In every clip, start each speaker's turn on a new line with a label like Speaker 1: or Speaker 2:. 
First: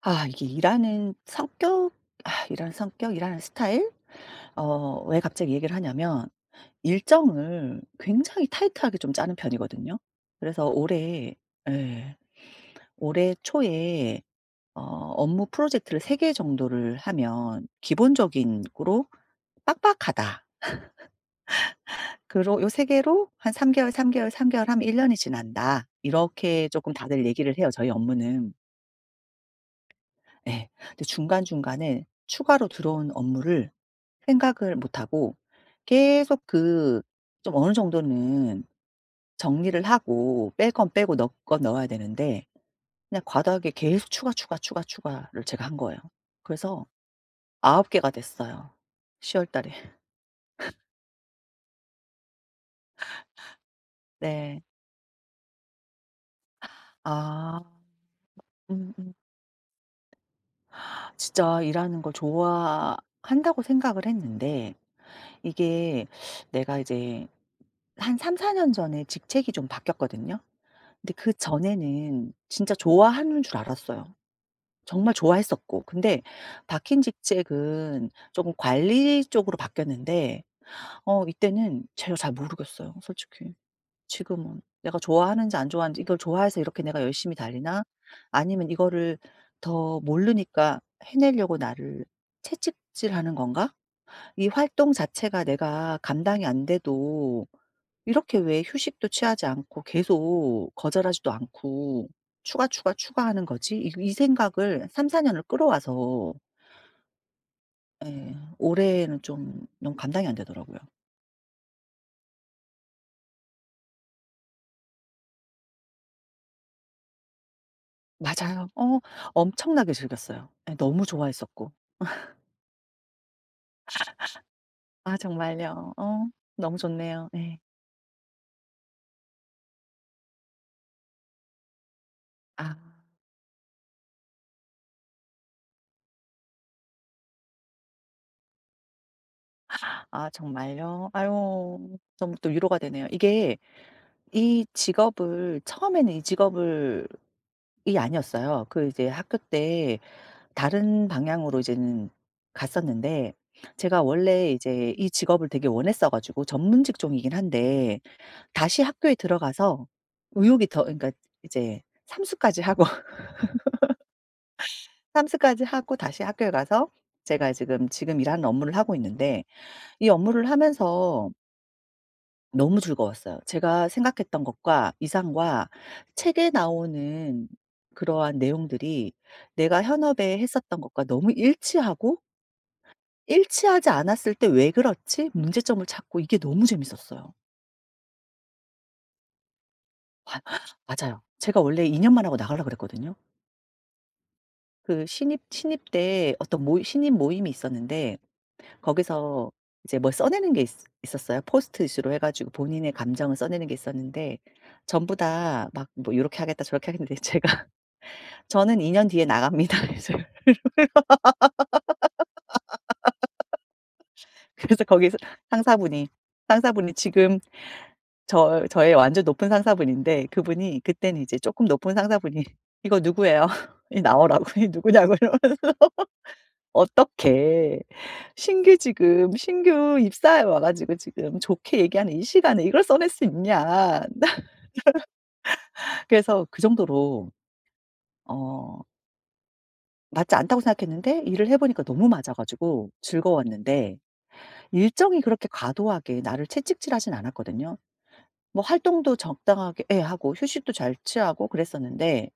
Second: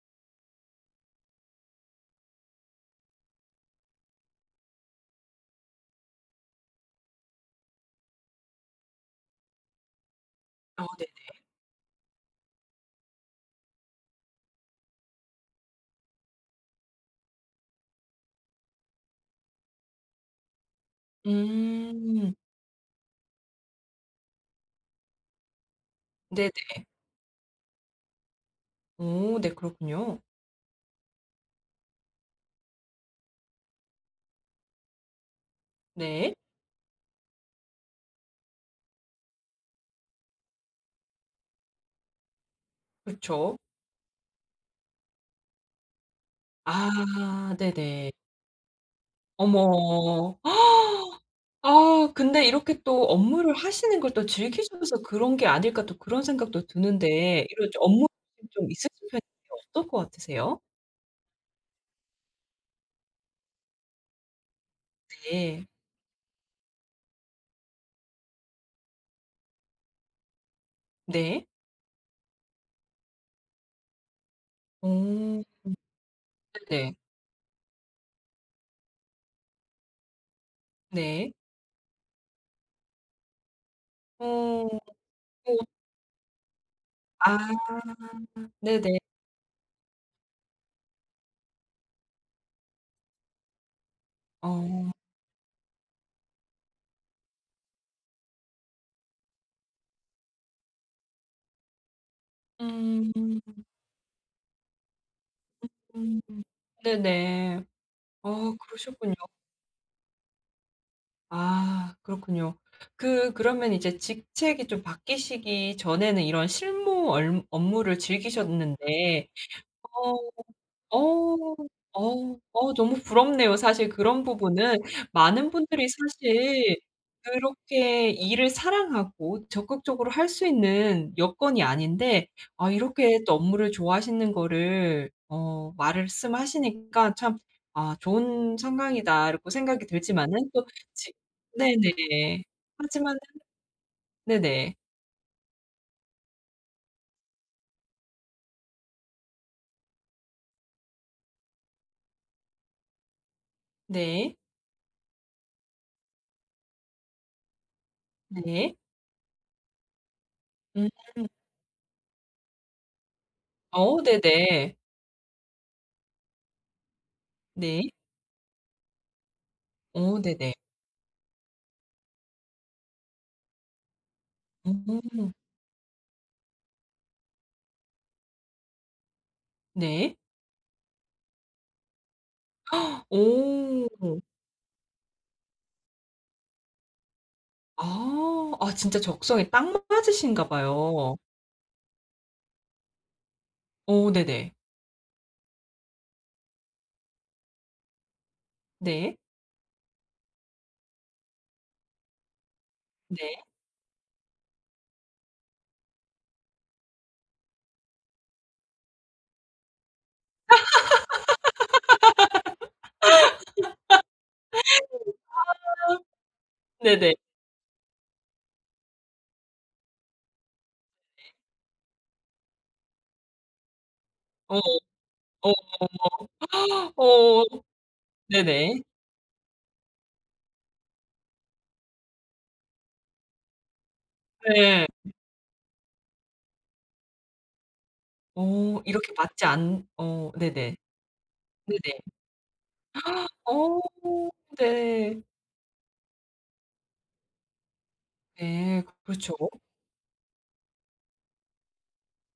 Speaker 1: 아 이게 일하는 성격 아 일하는 성격, 일하는 스타일? 왜 갑자기 얘기를 하냐면 일정을 굉장히 타이트하게 좀 짜는 편이거든요. 그래서
Speaker 2: 어 네
Speaker 1: 올해. 예. 올해 초에 어 업무 프로젝트를 3개 정도를 하면 '기본적인 으로 빡빡하다.'
Speaker 2: 음.
Speaker 1: 그고요, 세 개로 한 3 개월, 3 개월, 3 개월 하면 1 년이 지난다.
Speaker 2: 네네.
Speaker 1: 이렇게 조금 다들 얘기를 해요, 저희 업무는.
Speaker 2: 오 네 그렇군요.
Speaker 1: 예. 근데 중간중간에 추가로 들어온 업무를 생각을 못 하고
Speaker 2: 네.
Speaker 1: 계속 좀 어느 정도는 정리를 하고 뺄 건 빼고 넣을 건 넣어야 되는데 그냥
Speaker 2: 그쵸.
Speaker 1: 과도하게 계속 추가, 추가, 추가, 추가를 제가 한 거예요. 그래서
Speaker 2: 아
Speaker 1: 9 개가
Speaker 2: 네네.
Speaker 1: 됐어요, 10월 달에.
Speaker 2: 어머. 아 근데 이렇게 또 업무를 하시는 걸 또
Speaker 1: 네.
Speaker 2: 즐기셔서 그런 게 아닐까 또 그런 생각도 드는데
Speaker 1: 아.
Speaker 2: 이런 좀 업무 욕심이 좀 있으신
Speaker 1: 음음.
Speaker 2: 편이세요? 어떨 것 같으세요?
Speaker 1: 진짜 일하는 걸 좋아한다고 생각을 했는데
Speaker 2: 네.
Speaker 1: 이게 내가 이제 한 3-4년 전에 직책이 좀 바뀌었거든요. 근데
Speaker 2: 네.
Speaker 1: 그전에는 진짜 좋아하는 줄 알았어요. 정말
Speaker 2: 오
Speaker 1: 좋아했었고, 근데
Speaker 2: 네네.
Speaker 1: 박힌 직책은 조금 관리 쪽으로 바뀌었는데,
Speaker 2: 네.
Speaker 1: 이때는 제가 잘 모르겠어요, 솔직히. 지금은
Speaker 2: 어.
Speaker 1: 내가 좋아하는지 안
Speaker 2: 어
Speaker 1: 좋아하는지, 이걸 좋아해서 이렇게 내가 열심히
Speaker 2: 아
Speaker 1: 달리나, 아니면
Speaker 2: 네네.
Speaker 1: 이거를 더 모르니까 해내려고 나를 채찍질하는 건가? 이 활동
Speaker 2: 어.
Speaker 1: 자체가 내가 감당이 안 돼도 이렇게 왜 휴식도 취하지 않고 계속 거절하지도 않고 추가, 추가, 추가하는
Speaker 2: 음.
Speaker 1: 거지? 이 생각을 3-4 년을
Speaker 2: 음.
Speaker 1: 끌어와서,
Speaker 2: 네네. 아
Speaker 1: 예,
Speaker 2: 그러셨군요.
Speaker 1: 올해는 좀 너무 감당이 안 되더라고요.
Speaker 2: 아 그렇군요. 그 그러면 이제 직책이 좀 바뀌시기 전에는 이런 실무 얼 업무를
Speaker 1: 맞아요.
Speaker 2: 즐기셨는데
Speaker 1: 엄청나게
Speaker 2: 어
Speaker 1: 즐겼어요. 예, 너무
Speaker 2: 어.
Speaker 1: 좋아했었고.
Speaker 2: 어. 어 너무 부럽네요. 사실 그런 부분은
Speaker 1: 아
Speaker 2: 많은 분들이
Speaker 1: 정말요? 너무
Speaker 2: 사실
Speaker 1: 좋네요. 네.
Speaker 2: 그렇게 일을 사랑하고 적극적으로 할 수 있는 여건이 아닌데 아
Speaker 1: 아.
Speaker 2: 이렇게 또 업무를 좋아하시는 거를 어 말씀하시니까 참 '아 좋은 상황이다.' 라고 생각이
Speaker 1: 아
Speaker 2: 들지만은 또
Speaker 1: 정말요?
Speaker 2: 지
Speaker 1: 아유. 너무
Speaker 2: 네네.
Speaker 1: 또 위로가 되네요.
Speaker 2: 하지만은
Speaker 1: 이게 이
Speaker 2: 네네.
Speaker 1: 직업을 처음에는, 이 직업을 이 아니었어요. 그 이제 학교 때 다른 방향으로 이제는 갔었는데, 제가
Speaker 2: 네.
Speaker 1: 원래 이제 이 직업을 되게 원했어 가지고. 전문 직종이긴 한데
Speaker 2: 네.
Speaker 1: 다시 학교에 들어가서 의욕이 더,
Speaker 2: 음.
Speaker 1: 그러니까 이제 삼수까지 하고
Speaker 2: 어 네네.
Speaker 1: 삼수까지 하고 다시 학교에 가서 제가
Speaker 2: 네.
Speaker 1: 지금 일하는 업무를 하고 있는데, 이
Speaker 2: 어
Speaker 1: 업무를
Speaker 2: 네네.
Speaker 1: 하면서 너무 즐거웠어요. 제가 생각했던 것과
Speaker 2: 음.
Speaker 1: 이상과 책에 나오는 그러한 내용들이 내가
Speaker 2: 네.
Speaker 1: 현업에 했었던 것과 너무 일치하고,
Speaker 2: 오.
Speaker 1: 일치하지 않았을 때 '왜 그렇지?' 문제점을 찾고, 이게 너무 재밌었어요.
Speaker 2: 아. 아 진짜 적성에 딱
Speaker 1: 아,
Speaker 2: 맞으신가 봐요.
Speaker 1: 맞아요. 제가 원래 2 년만 하고 나가려고 그랬거든요.
Speaker 2: 어 네네.
Speaker 1: 그 신입 때 어떤 모 신입 모임이 있었는데,
Speaker 2: 네.
Speaker 1: 거기서 이제 뭘 써내는 게 있 있었어요. 포스트잇으로 해 가지고 본인의 감정을
Speaker 2: 네.
Speaker 1: 써내는 게 있었는데, 전부 다 막 뭐 이렇게 하겠다, 저렇게 하겠는데 제가, 저는 2년 뒤에 나갑니다. 그래서. 거기서 상사분이 상사분이
Speaker 2: 네네.
Speaker 1: 지금, 저의 완전 높은 상사분인데, 그분이 그때는 이제 쪼끔 높은 상사분이 "이거 누구예요? 이 나오라고.
Speaker 2: 어
Speaker 1: 이 누구냐."고. 이러면
Speaker 2: 어. 어
Speaker 1: 어떻게 신규
Speaker 2: 네네.
Speaker 1: 지금 신규 입사해 와 가지고 지금 좋게 얘기하는 이 시간에 이걸 써낼 수 있냐.
Speaker 2: 네.
Speaker 1: 그래서 그 정도로. 어
Speaker 2: 어 이렇게 맞지 않 어
Speaker 1: 맞지 않다고
Speaker 2: 네네.
Speaker 1: 생각했는데 일을 해 보니까
Speaker 2: 네네.
Speaker 1: 너무 맞아 가지고
Speaker 2: 어
Speaker 1: 즐거웠는데,
Speaker 2: 네.
Speaker 1: 일정이 그렇게 과도하게 나를 채찍질하진 않았거든요. 뭐
Speaker 2: 네.
Speaker 1: 활동도
Speaker 2: 그렇죠.
Speaker 1: 적당하게, 예, 하고 휴식도 잘 취하고 그랬었는데,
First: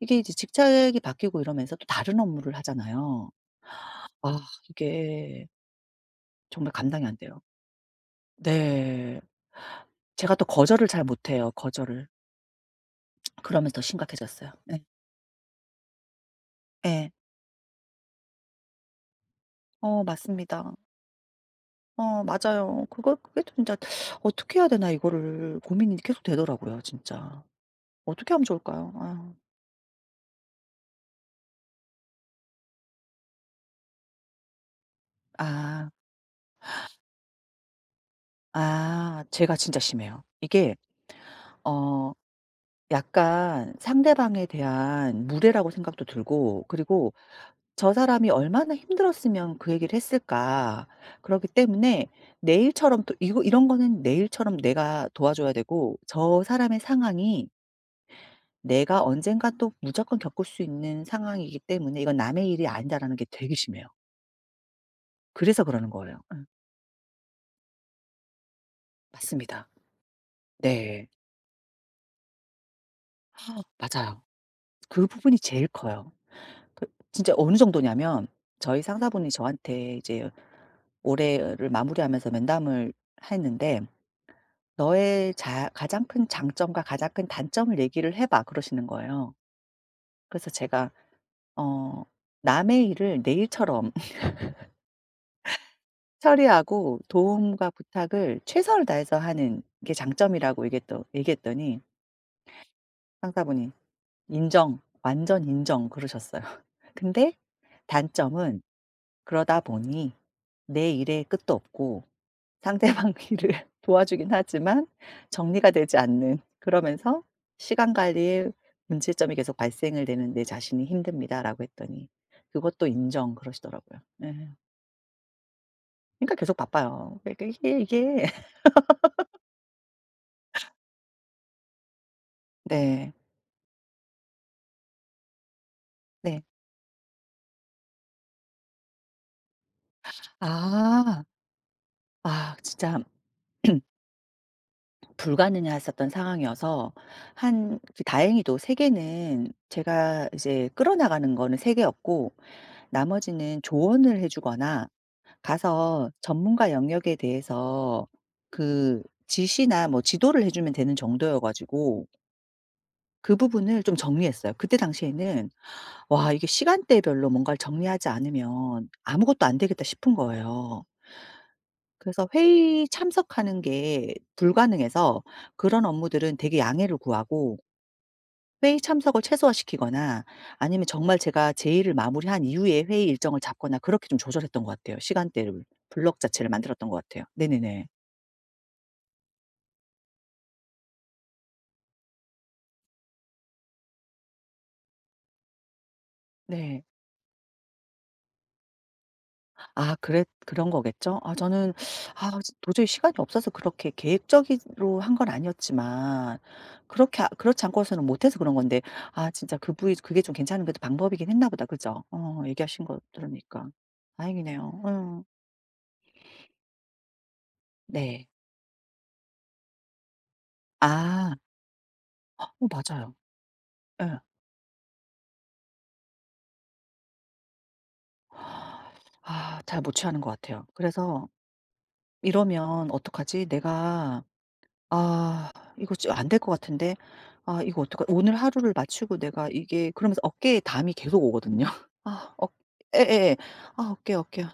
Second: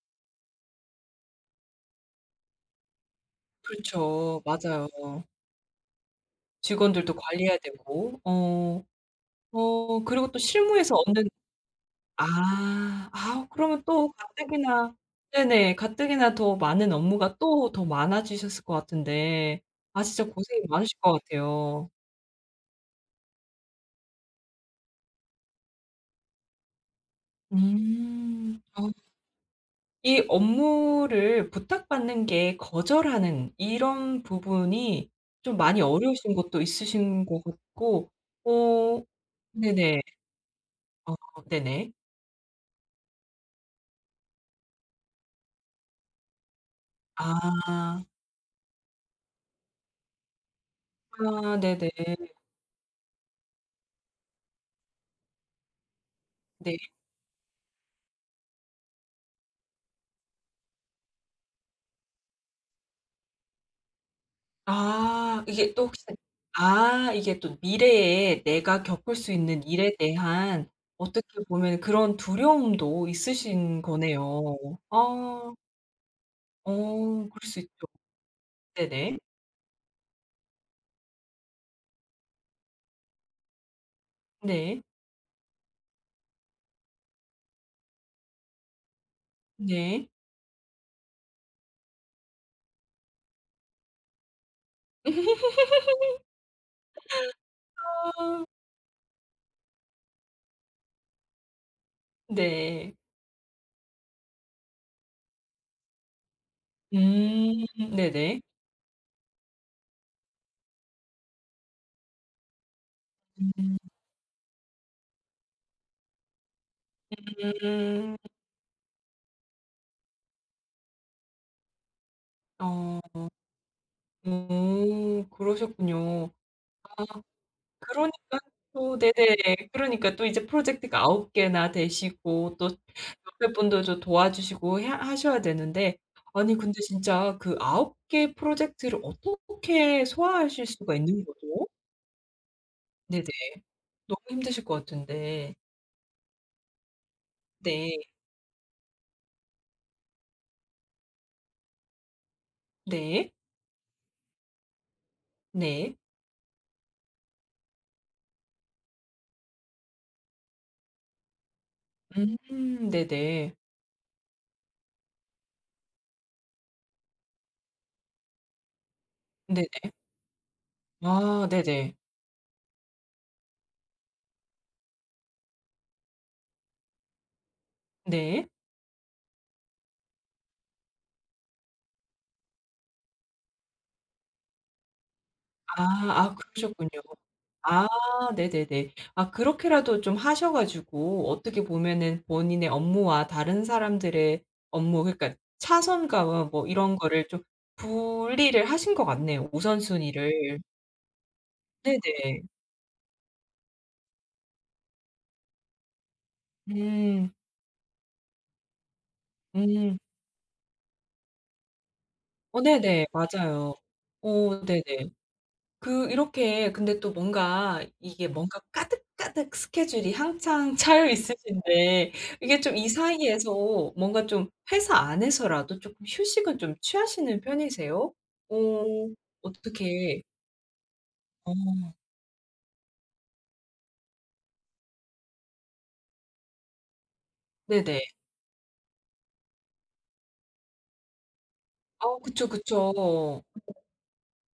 Speaker 1: 이게 이제 직책이 바뀌고 이러면서 또 다른 업무를 하잖아요. 아,
Speaker 2: 그렇죠. 맞아요.
Speaker 1: 이게 정말 감당이
Speaker 2: 직원들도
Speaker 1: 안 돼요.
Speaker 2: 관리해야 되고. 어.
Speaker 1: 네.
Speaker 2: 어 그리고
Speaker 1: 제가
Speaker 2: 또
Speaker 1: 또 거절을
Speaker 2: 실무에서
Speaker 1: 잘
Speaker 2: 얻는
Speaker 1: 못해요, 거절을.
Speaker 2: 아. 아
Speaker 1: 그러면서 더
Speaker 2: 그러면 또
Speaker 1: 심각해졌어요. 네.
Speaker 2: 가뜩이나 네네. 가뜩이나 더 많은
Speaker 1: 예.
Speaker 2: 업무가 또 더 많아지셨을 것 같은데 아 진짜 고생이
Speaker 1: 맞습니다.
Speaker 2: 많으실 것 같아요.
Speaker 1: 맞아요. 그거 그게 또 진짜 '어떻게 해야 되나, 이거를.' 고민이 계속 되더라고요, 진짜. 어떻게 하면
Speaker 2: 음. 아
Speaker 1: 좋을까요? 아유.
Speaker 2: 이 업무를 부탁받는 게 거절하는 이런 부분이 좀 많이
Speaker 1: 아.
Speaker 2: 어려우신 것도 있으신 것 같고 어
Speaker 1: 아, 제가 진짜
Speaker 2: 네네.
Speaker 1: 심해요. 이게.
Speaker 2: 어 네네.
Speaker 1: 어 약간 상대방에 대한 무례라고 생각도 들고, 그리고 '저
Speaker 2: 아.
Speaker 1: 사람이 얼마나 힘들었으면 그 얘기를 했을까.' 그렇기
Speaker 2: 아 네네.
Speaker 1: 때문에 내 일처럼 또, 이거 이런 거는 내 일처럼 내가 도와줘야 되고, 저
Speaker 2: 네.
Speaker 1: 사람의 상황이 내가 언젠가 또 무조건 겪을 수 있는 상황이기 때문에 이건 남의 일이 아니다라는 게 되게 심해요.
Speaker 2: 아
Speaker 1: 그래서
Speaker 2: 이게 또
Speaker 1: 그러는
Speaker 2: 혹시
Speaker 1: 거예요. 예,
Speaker 2: 아 이게 또 미래에 내가 겪을 수 있는
Speaker 1: 맞습니다.
Speaker 2: 일에 대한
Speaker 1: 네.
Speaker 2: 어떻게 보면 그런 두려움도 있으신
Speaker 1: 맞아요.
Speaker 2: 거네요.
Speaker 1: 그 부분이
Speaker 2: 아
Speaker 1: 제일 커요.
Speaker 2: 어
Speaker 1: 그 진짜
Speaker 2: 그럴
Speaker 1: 어느
Speaker 2: 수 있죠.
Speaker 1: 정도냐면, 저희
Speaker 2: 네네.
Speaker 1: 상사분이 저한테 이제 올해를 마무리하면서 면담을 했는데,
Speaker 2: 네.
Speaker 1: "너의 자 가장 큰 장점과 가장 큰 단점을 얘기를 해 봐." 그러시는 거예요.
Speaker 2: 네.
Speaker 1: 그래서 제가, 어 남의 일을 내 일처럼 처리하고 도움과 부탁을
Speaker 2: 아
Speaker 1: 최선을 다해서 하는 게 장점이라고 얘기했더니
Speaker 2: 네.
Speaker 1: 상사분이 "인정. 완전 인정." 그러셨어요. 근데
Speaker 2: 음 네네.
Speaker 1: 단점은, 그러다 보니 내 일에 끝도 없고 상대방 일을
Speaker 2: 음.
Speaker 1: 도와주긴 하지만 정리가 되지 않는, 그러면서 시간 관리에 문제점이 계속 발생을 되는 내 자신이 힘듭니다라고 했더니, 그것도
Speaker 2: 어.
Speaker 1: 인정, 그러시더라고요. 예.
Speaker 2: 오 그러셨군요.
Speaker 1: 그러니까 계속 바빠요. 그러니까 이게
Speaker 2: 그러니까 또 네네. 그러니까 또 이제 프로젝트가 아홉 개나 되시고 또
Speaker 1: 네.
Speaker 2: 옆에 분도 좀 도와주시고 해야 하셔야 되는데
Speaker 1: 네.
Speaker 2: 아니 근데 진짜 그 아홉 개 프로젝트를 어떻게 소화하실 수가
Speaker 1: 아.
Speaker 2: 있는 거죠?
Speaker 1: 아, 진짜
Speaker 2: 네네. 너무 힘드실 것 같은데.
Speaker 1: 불가능했었던 상황이어서, 한
Speaker 2: 네.
Speaker 1: 그 다행히도 3 개는 제가 이제 끌어나가는 거는 3 개였고,
Speaker 2: 네.
Speaker 1: 나머지는 조언을 해 주거나
Speaker 2: 네.
Speaker 1: 가서 전문가 영역에 대해서 그 지시나 뭐 지도를 해 주면 되는 정도여 가지고
Speaker 2: 음
Speaker 1: 그
Speaker 2: 네네.
Speaker 1: 부분을 좀 정리했어요. 그때 당시에는 '와, 이게 시간대별로 뭔가를 정리하지 않으면 아무것도 안
Speaker 2: 네네.
Speaker 1: 되겠다.' 싶은 거예요.
Speaker 2: 아 네네.
Speaker 1: 그래서 회의 참석하는 게 불가능해서 그런 업무들은 되게 양해를 구하고
Speaker 2: 네.
Speaker 1: 회의 참석을 최소화시키거나, 아니면 정말 제가 제 일을 마무리한 이후에 회의 일정을 잡거나 그렇게 좀 조절했던 것 같아요. 시간대를,
Speaker 2: 아
Speaker 1: 블록
Speaker 2: 아
Speaker 1: 자체를 만들었던
Speaker 2: 그러셨군요.
Speaker 1: 것 같아요. 네네네.
Speaker 2: 아 네네네. 아 그렇게라도 좀 하셔 가지고 어떻게 보면은 본인의 업무와 다른 사람들의 업무 그러니까 차선과 뭐
Speaker 1: 네.
Speaker 2: 이런 거를 좀 분리를 하신 것 같네요,
Speaker 1: 아, 그랬
Speaker 2: 우선순위를.
Speaker 1: 그런 거겠죠? 아, 저는, 아,
Speaker 2: 네네.
Speaker 1: 도저히 시간이 없어서 그렇게 계획적으로 한 건 아니었지만 그렇게,
Speaker 2: 음.
Speaker 1: 그렇지 않고서는 못 해서 그런 건데, 아, 진짜 그 부위
Speaker 2: 음.
Speaker 1: 그게 좀 괜찮은, 그래도 방법이긴 했나 보다. 그죠?
Speaker 2: 어
Speaker 1: 얘기하신 거
Speaker 2: 네네.
Speaker 1: 들으니까.
Speaker 2: 맞아요. 어
Speaker 1: 다행이네요.
Speaker 2: 네네.
Speaker 1: 음.
Speaker 2: 그 이렇게 근데 또 뭔가
Speaker 1: 네.
Speaker 2: 이게 뭔가 까득까득 스케줄이 한창 차여
Speaker 1: 아.
Speaker 2: 있으신데 이게 좀 이
Speaker 1: 맞아요.
Speaker 2: 사이에서
Speaker 1: 예.
Speaker 2: 뭔가 좀 회사 안에서라도 쪼끔 휴식은 좀 취하시는 편이세요? 어
Speaker 1: 아, 잘 못 취하는
Speaker 2: 어떻게
Speaker 1: 것 같아요. 그래서
Speaker 2: 어
Speaker 1: '이러면 어떡하지, 내가? 아, 이거 안 될 것 같은데. 아, 이거
Speaker 2: 네네.
Speaker 1: 어떡하 오늘 하루를 마치고 내가 이게.' 그러면서 어깨에 담이 계속 오거든요.
Speaker 2: 아
Speaker 1: 아.
Speaker 2: 그쵸,
Speaker 1: 예예예.
Speaker 2: 그쵸.
Speaker 1: 아, 어깨, 어깨.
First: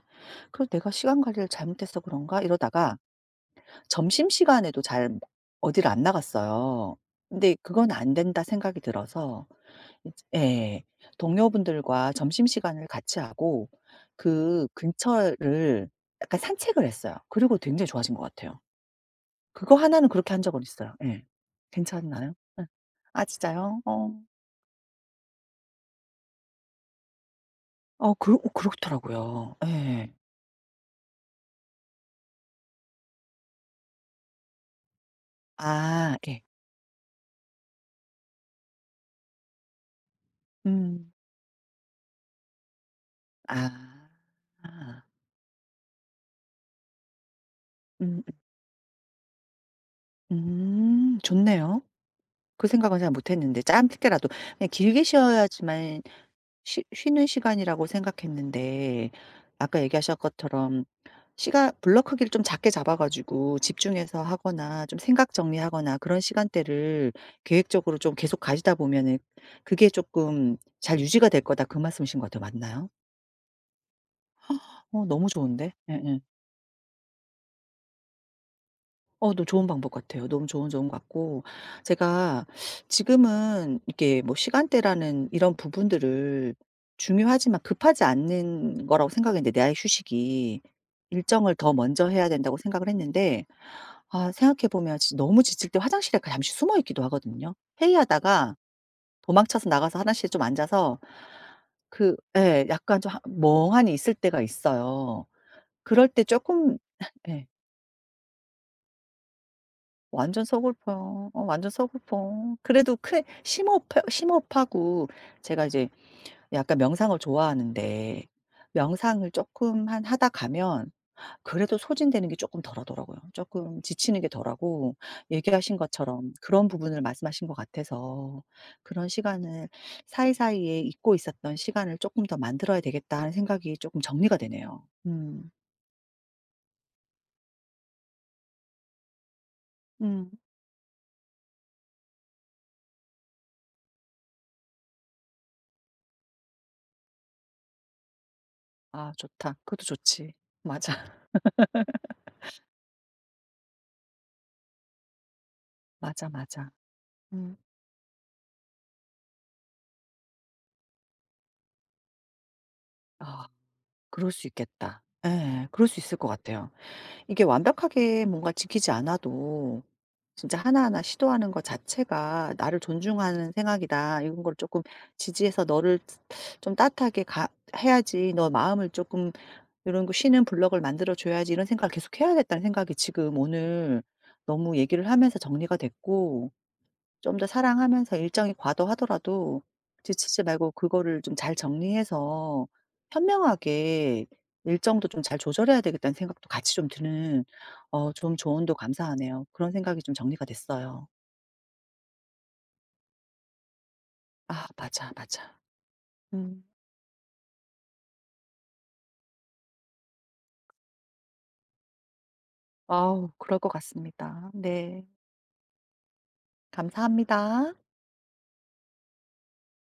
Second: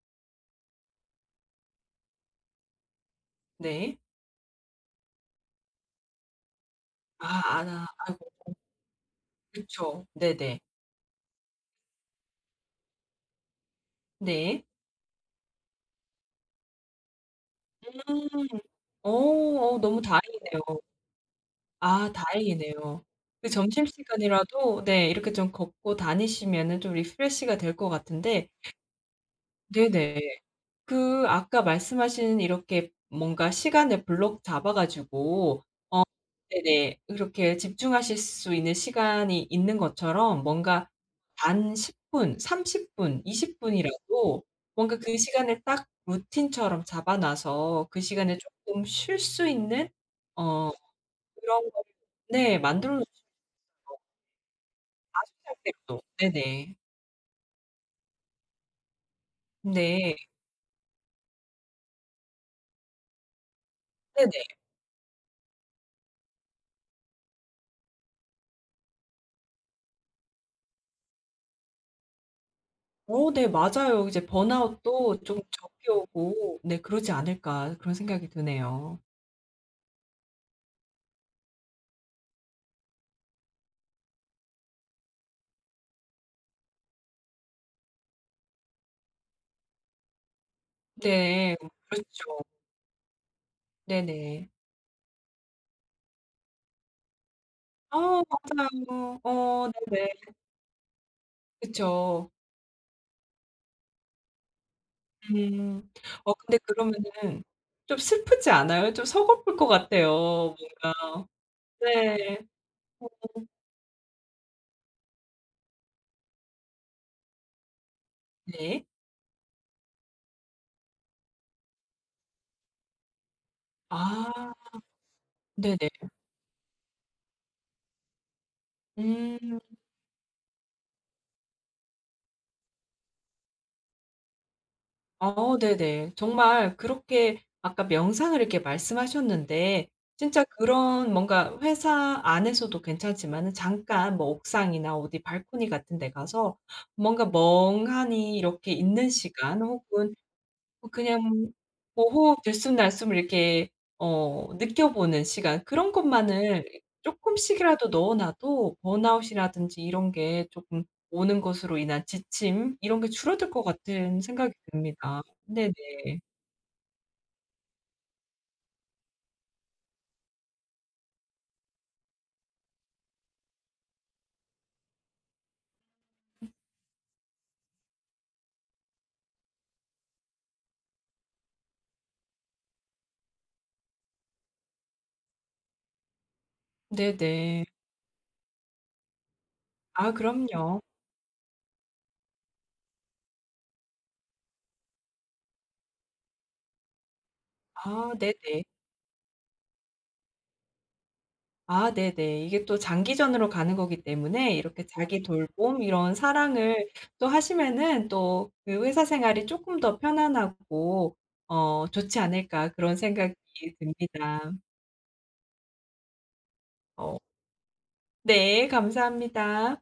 Speaker 1: 그래서 '내가 시간 관리를 잘못해서 그런가?' 이러다가
Speaker 2: 네.
Speaker 1: 점심시간에도 잘 어디를 안 나갔어요.
Speaker 2: 아
Speaker 1: 근데
Speaker 2: 아
Speaker 1: 그건 '안
Speaker 2: 아,
Speaker 1: 된다.'
Speaker 2: 아이고
Speaker 1: 생각이 들어서
Speaker 2: 그쵸.
Speaker 1: 이제,
Speaker 2: 네네.
Speaker 1: 예, 동료분들과 점심시간을 같이 하고
Speaker 2: 네.
Speaker 1: 그 근처를 약간 산책을 했어요. 그리고 굉장히 좋아진 것
Speaker 2: 음.
Speaker 1: 같아요.
Speaker 2: 어
Speaker 1: 그거
Speaker 2: 어 너무
Speaker 1: 하나는 그렇게 한 적은
Speaker 2: 다행이네요.
Speaker 1: 있어요. 예.
Speaker 2: 아
Speaker 1: 괜찮나요? 예.
Speaker 2: 다행이네요.
Speaker 1: 아,
Speaker 2: 그
Speaker 1: 진짜요? 어.
Speaker 2: 점심시간이라도 네 이렇게 좀 걷고 다니시면은 좀 리프레시가 될 것 같은데
Speaker 1: 그렇더라고요. 예.
Speaker 2: 네네. 그 아까 말씀하신 이렇게 뭔가 시간을 블록 잡아 가지고 어
Speaker 1: 아, 예.
Speaker 2: 네네 그렇게 집중하실 수 있는 시간이 있는 것처럼 뭔가
Speaker 1: 음.
Speaker 2: 단 10 분, 30 분, 20
Speaker 1: 아.
Speaker 2: 분이라도 뭔가 그 시간을 딱 루틴처럼 잡아 놔서 그
Speaker 1: 음
Speaker 2: 시간에 쪼끔 쉴 수 있는 어 그런
Speaker 1: 좋네요.
Speaker 2: 거를 네
Speaker 1: 그 생각은
Speaker 2: 만들어
Speaker 1: 잘 못했는데, 짧게라도. 그냥 길게
Speaker 2: 마술사택도.
Speaker 1: 쉬어야지만
Speaker 2: 네네.
Speaker 1: 쉬 쉬는 시간이라고 생각했는데, 아까
Speaker 2: 네.
Speaker 1: 얘기하셨 것처럼 시간 블럭 크기를 좀 작게 잡아 가지고 집중해서
Speaker 2: 네네.
Speaker 1: 하거나 좀 생각 정리하거나, 그런 시간대를 계획적으로 좀 계속 가지다 보면은 그게 조금 잘 유지가 될 거다, 그 말씀이신 것 같아요. 맞나요?
Speaker 2: 어 네 맞아요. 이제 번아웃도
Speaker 1: 너무
Speaker 2: 좀
Speaker 1: 좋은데?
Speaker 2: 적게
Speaker 1: 예, 예.
Speaker 2: 오고 네 그러지 않을까 그런 생각이 드네요.
Speaker 1: 너 좋은 방법 같아요. 너무 좋은 것 같고. 제가 지금은 이게 뭐 시간대라는 이런 부분들을 중요하지만 급하지 않는 거라고 생각했는데, 내 아이 휴식이 일정을
Speaker 2: 네.
Speaker 1: 더 먼저 해야
Speaker 2: 그렇죠.
Speaker 1: 된다고 생각을 했는데, 아,
Speaker 2: 네네.
Speaker 1: 생각해 보면 지 너무 지칠 때 화장실에 가 잠시 숨어 있기도 하거든요.
Speaker 2: 아
Speaker 1: 회의하다가
Speaker 2: 맞아요.
Speaker 1: 도망쳐서
Speaker 2: 어
Speaker 1: 나가서
Speaker 2: 네네.
Speaker 1: 화장실에 좀 앉아서 그,
Speaker 2: 그쵸.
Speaker 1: 예, 약간 좀 하 멍하니 있을 때가 있어요.
Speaker 2: 음.
Speaker 1: 그럴 때
Speaker 2: 어 근데
Speaker 1: 조금,
Speaker 2: 그러면은
Speaker 1: 예.
Speaker 2: 좀 슬프지 않아요? 좀 서글플 것
Speaker 1: 완전
Speaker 2: 같아요. 뭔가
Speaker 1: 서글퍼요. 완전
Speaker 2: 네.
Speaker 1: 서글퍼. 그래도 크 심호흡하고 제가 이제 약간 명상을 좋아하는데,
Speaker 2: 네.
Speaker 1: 명상을 조금 한 하다 가면 그래도 소진되는 게 조금 덜하더라고요. 조금 지치는 게
Speaker 2: 아
Speaker 1: 덜하고. 얘기하신
Speaker 2: 네네.
Speaker 1: 것처럼 그런 부분을 말씀하신 것 같아서, 그런
Speaker 2: 음.
Speaker 1: 시간을, 사이사이에 잊고 있었던 시간을 조금 더 만들어야 되겠다 하는 생각이 조금 정리가 되네요. 음.
Speaker 2: 어 네네. 정말 그렇게 아까 명상을 이렇게 말씀하셨는데
Speaker 1: 음.
Speaker 2: 진짜 그런 뭔가 회사 안에서도 괜찮지만은 잠깐 뭐 옥상이나 어디 발코니 같은 데 가서 뭔가 멍하니 이렇게 있는
Speaker 1: 아, 좋다.
Speaker 2: 시간
Speaker 1: 그것도
Speaker 2: 혹은
Speaker 1: 좋지.
Speaker 2: 어
Speaker 1: 맞아.
Speaker 2: 그냥 뭐 호흡 들숨날숨을 이렇게 어 느껴보는 시간 그런
Speaker 1: 맞아,
Speaker 2: 것만을
Speaker 1: 맞아. 음.
Speaker 2: 쪼끔씩이라도 넣어 놔도 번아웃이라든지 이런 게 쪼끔 오는 것으로 인한 지침 이런 게
Speaker 1: 아.
Speaker 2: 줄어들 것 같은
Speaker 1: 그럴 수
Speaker 2: 생각이
Speaker 1: 있겠다.
Speaker 2: 듭니다.
Speaker 1: 예.
Speaker 2: 네네.
Speaker 1: 그럴 수 있을 것 같아요. 이게 완벽하게 뭔가 지키지 않아도 진짜 하나하나 시도하는 것 자체가 '나를 존중하는 생각이다.' 이런 걸 조금 지지해서 너를 좀 따뜻하게 가 해야지. '너 마음을 조금 이런 거 쉬는 블럭을 만들어 줘야지.' 이런 생각을 계속 해야겠다는 생각이 지금 오늘 너무 얘기를 하면서 정리가 됐고, 좀 더
Speaker 2: 네네.
Speaker 1: 사랑하면서 일정이 과도하더라도
Speaker 2: 아
Speaker 1: 지치지 말고
Speaker 2: 그럼요.
Speaker 1: 그거를 좀 잘 정리해서 현명하게 일정도 좀 잘 조절해야 되겠다는 생각도 같이 좀 드는,
Speaker 2: 아
Speaker 1: 좀
Speaker 2: 네네.
Speaker 1: 조언도 감사하네요. 그런 생각이 좀 정리가 됐어요.
Speaker 2: 아 네네. 이게 또 장기전으로 가는 거기 때문에
Speaker 1: 아,
Speaker 2: 이렇게
Speaker 1: 맞아,
Speaker 2: 자기
Speaker 1: 맞아.
Speaker 2: 돌봄 이런
Speaker 1: 음.
Speaker 2: 사랑을 또 하시면은 또 그 회사 생활이 쪼끔 더 편안하고 어 좋지 않을까 그런
Speaker 1: 아우
Speaker 2: 생각이
Speaker 1: 그럴 것 같습니다.
Speaker 2: 듭니다.
Speaker 1: 네.
Speaker 2: 어
Speaker 1: 감사합니다.
Speaker 2: 네 감사합니다.